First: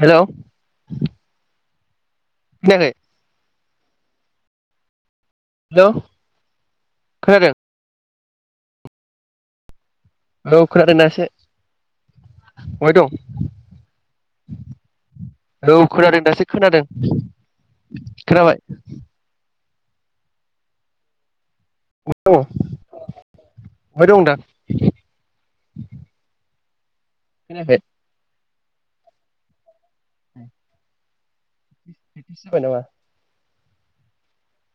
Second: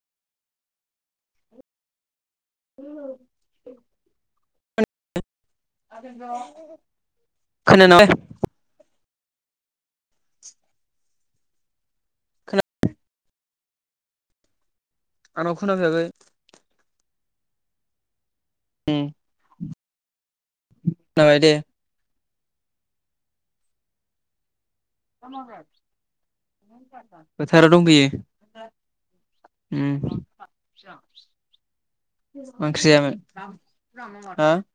Hello खोनायाखै [unintelligible] hello खोनादों [unintelligible] hello खोनादों ना एसे बहाय दं? आंनाव हेलौ खोनाफैयाखै खोनादों दासो खोनादों खोनाबाय उम खोनाबाय दे [unintelligible] फोथाराव खोनायाखै दंफैयो। उम मा ओंख्रि प्रेक्टिस जाबाय नामा जायामोन हो?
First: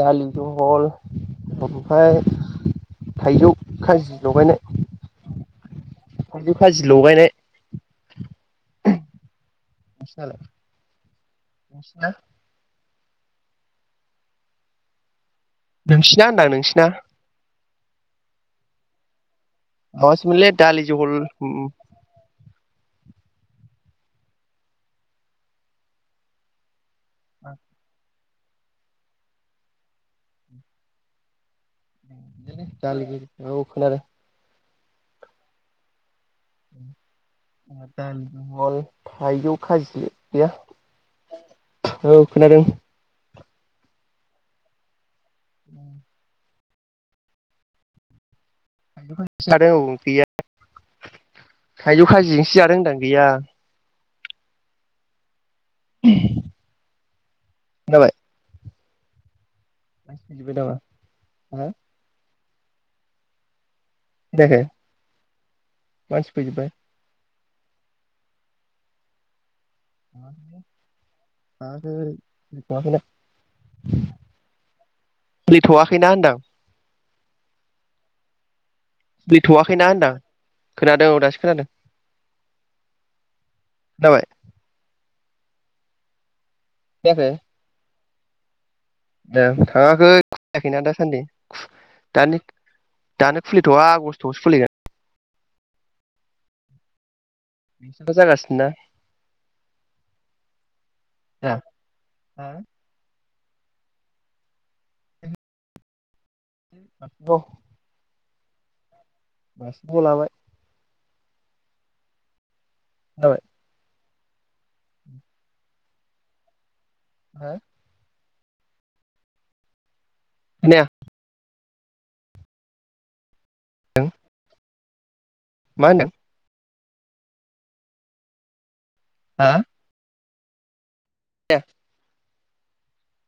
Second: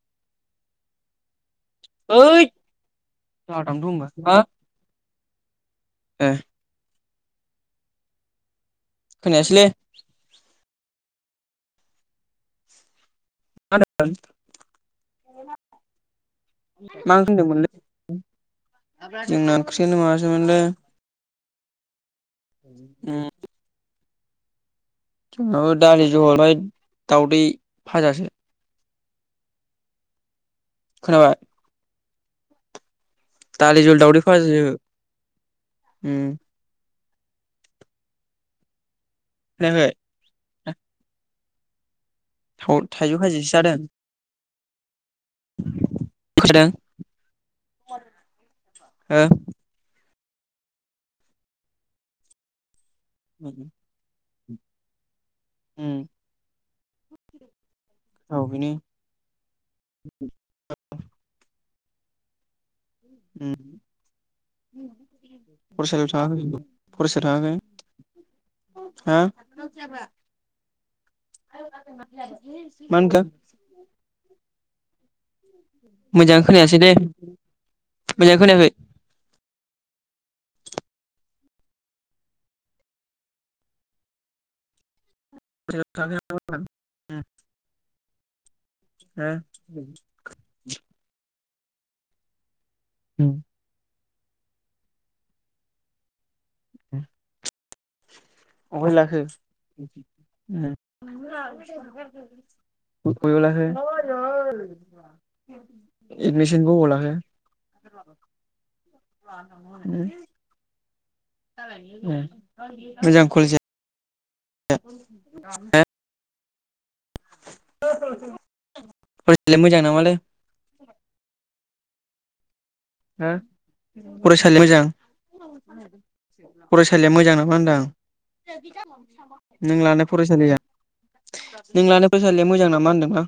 दालि जहल ओमफाय ओइद थाइजौ जादां दंबा खाजि हा लगायनाय। ए थाइजौ खाजि लगायनाय। खोनायासैलै नोंसिनालाय नोंसिना [unintelligible] नोंसिना होनदां नोंसिना मा होनदोंमोनलै जोंना ओंख्रियानो माबासो मोनलै माबासोमोनलै दालि जहल उम उम उम माबा दालि जहल [unintelligible] दावदै फाजासो। खोनाबाय? [unintelligible] दालि जहल दावदै फाजासो उम जोङा दालि जहल थायजौ खोनायाखै खाजि गैया। औ खोनादों। थाइजौ खाजिसो जादों। थाइजौ [unintelligible] हो [unintelligible] गैया। थाइजौ खायजि इसे जादों होनदां गैया उम उम जाबाय औ बेनो दिबो दामा [inaudible] उम खोनायाखै फरायसालिआव मानसि थाङाखै बिबो फैजोब्बाय फरायसालिआव थाङाखै हा मा होनखो [unintelligible] खुलिथ'वाखैना होनदां मोजां खोनायासै दे मोजां खोनायाखै फैथ'वाखैना होनदों खोनादों औ दासो खोनादों दाबाय [inaudible] फैयाखै दे दासान्दि [inaudible] दानि दानो खुलिथ'वा आगष्टआवसो खुलिगोन उम [inaudible] अबाय लाखो ना अला एगनिसिन ब अलााख बासुगाव [inaudible] लाबाय [inaudible] मोजां खोनाबाय कलेज आ ए [inaudible] हो फ मोजां न मालाय [inaudible] खोनाया हो फरायसालिआ मोजां मा होनदों फरायसालिआ मोजांनामा होनदां हा नों लानो फरायसालिया खोनाया नों लानाय फरायसालिया मोजां नामा होनदांलां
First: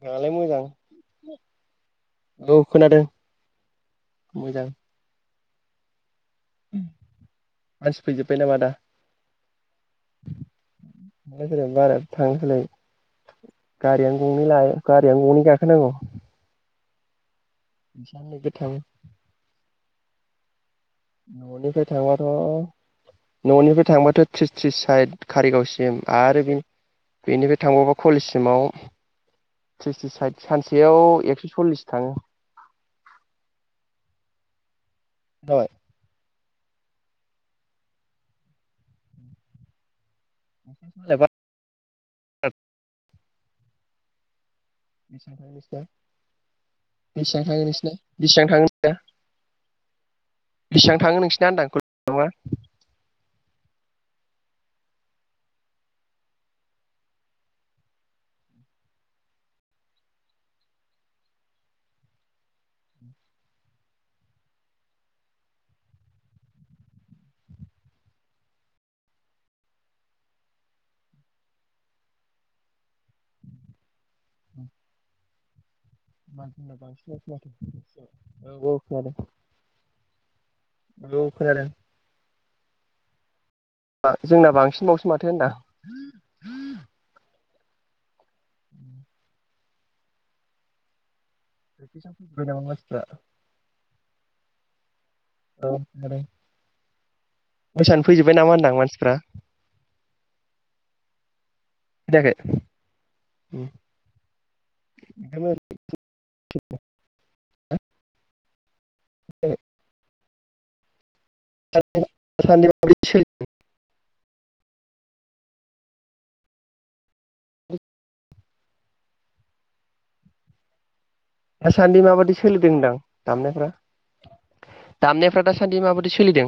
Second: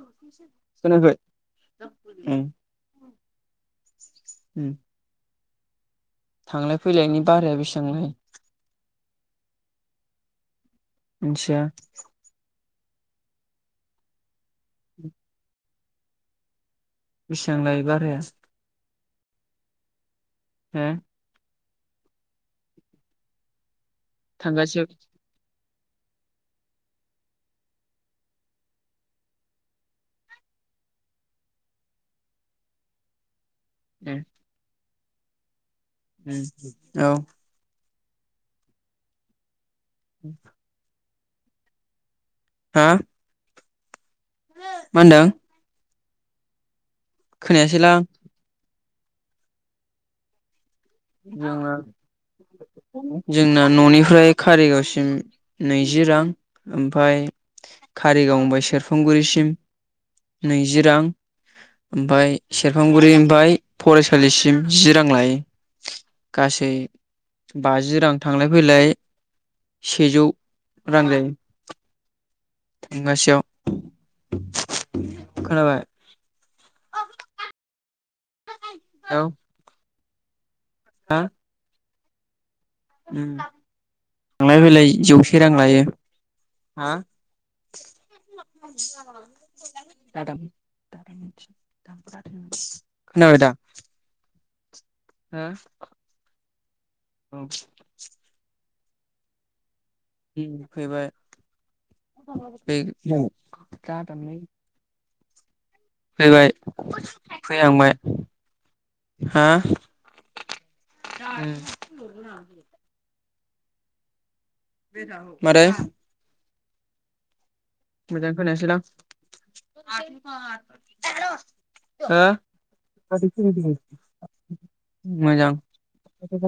मोजाङालाय मोजां खोनायाखै औ खोनादों मोजां थांलाय फैलायनि बाराया बेसेबां मानसि लायो बास मिथिया बाराया थांसलाय [inaudible] गारियानो गंनै लायो गारियानो गंनै गाखोनांगौ बेसेबां लायो बाराया थों हो न'निफ्राय थांबाथ' न'निफ्राय थांबाथ' थ्रिस थ्रिस थांगासे औ साइड कारिगावसिम आरो बे बेनिफ्राय थांबावबा कलेजसिमाव थ्रिस थ्रिस सानसेयाव एकस' सल्लिस थाङो ए जाबाय औ उम बा [inaudible] हा मा होनदों बेसेबां थाडों नोंसोरना? बेसिबां थांडों नोंसिना खोनायासैलां बेसेबां थांडों नोंसिना? जोंना बा। जोंना न'निफ्राय कारिगावसिम नैजि रां ओमफ्राय। कारिगाव निफ्राय सेरफांगुरिसिम नैजि रां। ओमफ्राय सेरफांगुरिनिफ्राय फरायसालि जि रां लायो। गासै बाजि रां थांलाय फैलाय। सेजौ रां लायो। थांगासेयाव खोनाबाय? मानसिना बांसिन खाथ औ औ खादों। औ खोनादों। ओम जोंना थांलाय फैलाय बांसिनबावसो माथो जौसे रां होनदां लायो। हा। [unintelligible] [unintelligible] खोनाबाय दा हो औ खोनादों। औ। मोसानानो फैजोबबाय नामा होनदां मानसिफ्रा। ओम फैबाय। खोनायाखै [unintelligible] [unintelligible] फैबाय दासान्दि फैहांबाय हा। [unintelligible] सोलिदों। मारै। मोजां खोनायासैलां। दासान्दि हो माबायदि सोलिदों होनदां दामनायफ्रा। दामनायफ्रा मोजां दासान्दि सोलिदों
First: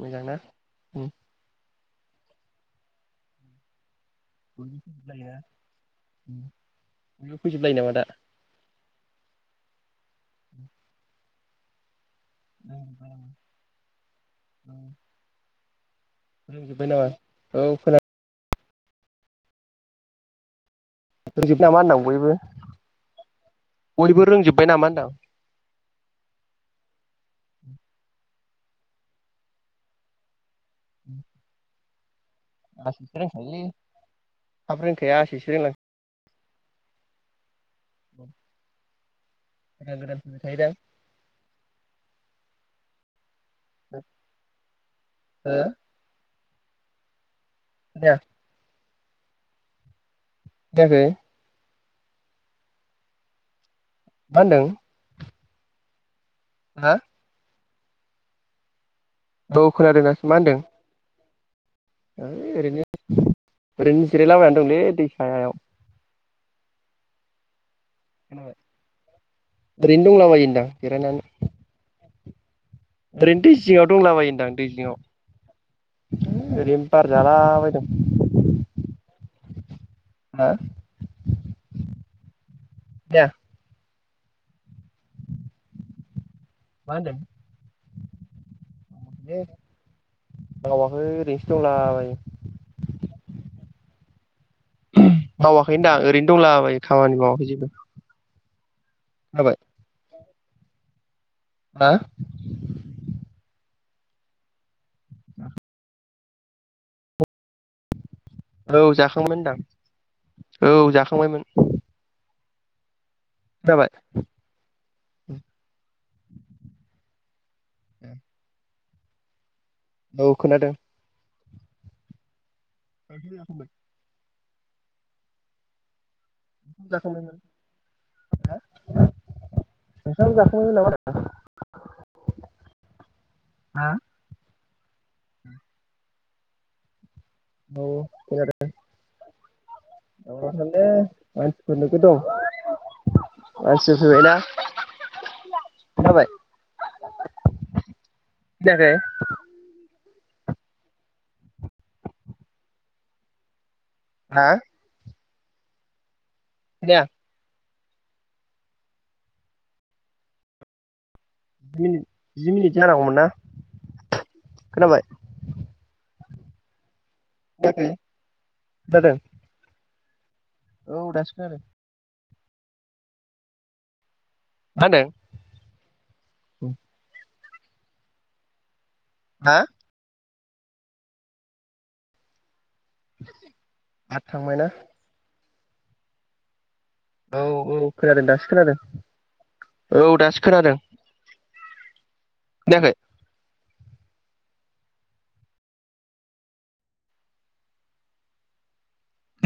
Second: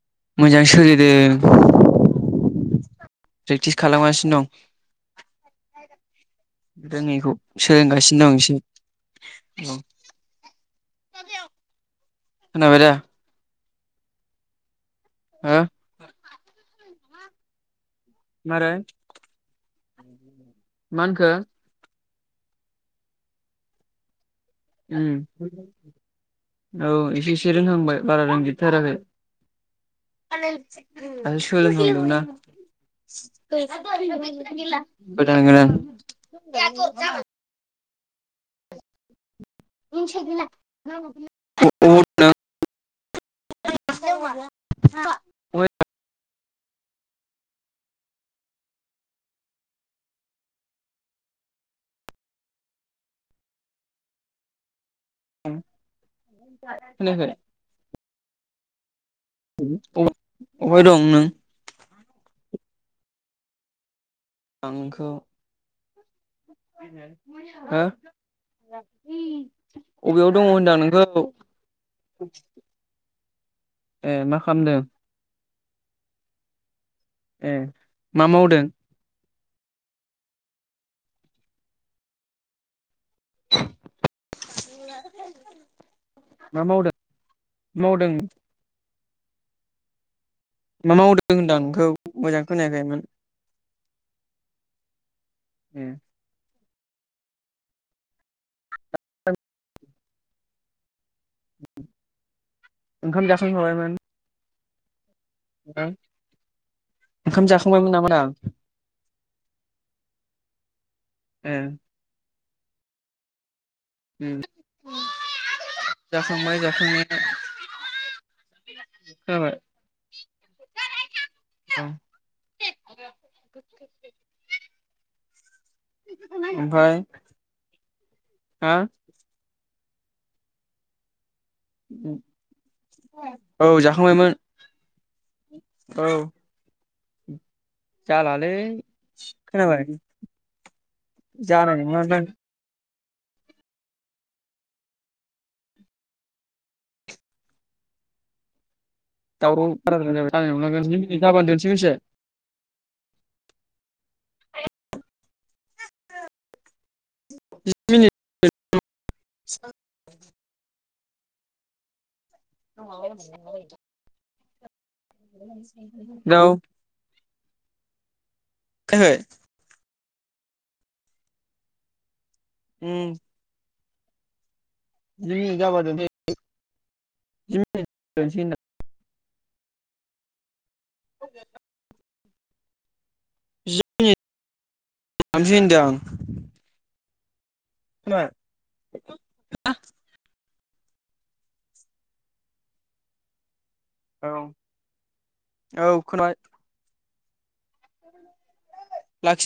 मोजां? ना सोलिदों प्रेकटिस खालामगासिनो बयबो दं। रोङैखौ फैजोबलायो नामा दा सोलोंगासिनो दं एसे। औ खोनबायदा? [inaudible] ओ। फोरोंजोबबाय नामा औ। मारै। मा होनखो? रोंजोबबाय नामा होनदां बयबो। बयबो रोंजोबबाय नामा उम होनदां? औ एसे- एसे रोंहांबाय बारा रोंजोबथाराखै। दासो सोलों हांदोंना। आसैसो रोंखायोलै थाब रोंखाया गोदान आसैसो रोंलाङो गोदान। गोदान गोदान फैबाय थायो दां। अबाव दं हो। नों खोनाया। [unintelligible] मा होनदों हा खोनायाखै औ खोनादों दास मा होनदों? अहाय दं नों? है ओरैनो ओरैनो जिरायलाबायनानै आं दंलै नोंखौ दै सायहायाव। हो खोनाबाय ओरैनो दंलाबायो अबेयाव दङ होनदां होन्दां नोंखौ जिरायनानै ओरैनो दैजिंआव दंला ए बायो मा होनदां खालामदों दैजिंआव ओरैनो बार ए जालाबायदों मा मावदों? हा [unintelligible] मा मावदों मावदों [inaudible] मा मावाखै मावदों ओरैनसो होनदां नोंखौ दंलाबायो मोजां खोनायाखैमोन मावाखै ए होनदां ओरैनो दंलाबायो खामानि मावाखै जेबो [unintelligible] हा ओंखाम जाखांखाबायमोन ओंखाम जाखांबायमोन [unintelligible] औ जाखांमोनदां औ जाखांबायमोन ए जाबाय उम जाखांबाय जाखांनाया उ खोनाबाय औ खोनादों [unintelligible] मा ओंख्रि [unintelligible] ओमफ्राय जाखांबायमोन हा ओंखाम जाखांबाय नामा [unintelligible] औ हा जाखांबायमोन औ औ जालालै खोनाबाय दावरावथारलै मानसिफोर जानाय नोगोद दं नङादां मानसिफोर फैबायना खोनाबाय खोनायाखै दाउराव बाराद्राय [unintelligible] हा खोनाया [inaudible] जि मिनिट जि मिनिट जानांगौमोन ना खोनाबाय [inaudible] [unintelligible] खोनादों खोनायाखै औ दासो खोनादों उम मा होनदों जि मिनित जाबा दोनसै जि मिनिट जाबा दानसै होनदां हा [unintelligible] आद थांबायना [unintelligible] होनदां औ औ खोनादों खोनाबाय दासो खोनादों औ दासो खोनादों। खोनायाखै औ औ खोमा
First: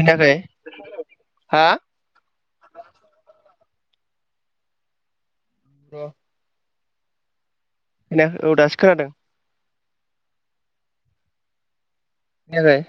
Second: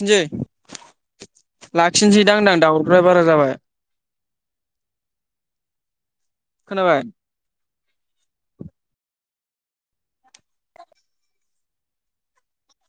खोनायाखै हा लाखिनोसैहोनदां दावरग्रा बारा जाबाय र खोनाबाय [unintelligible] औ दासो खोनादों खोनायाखै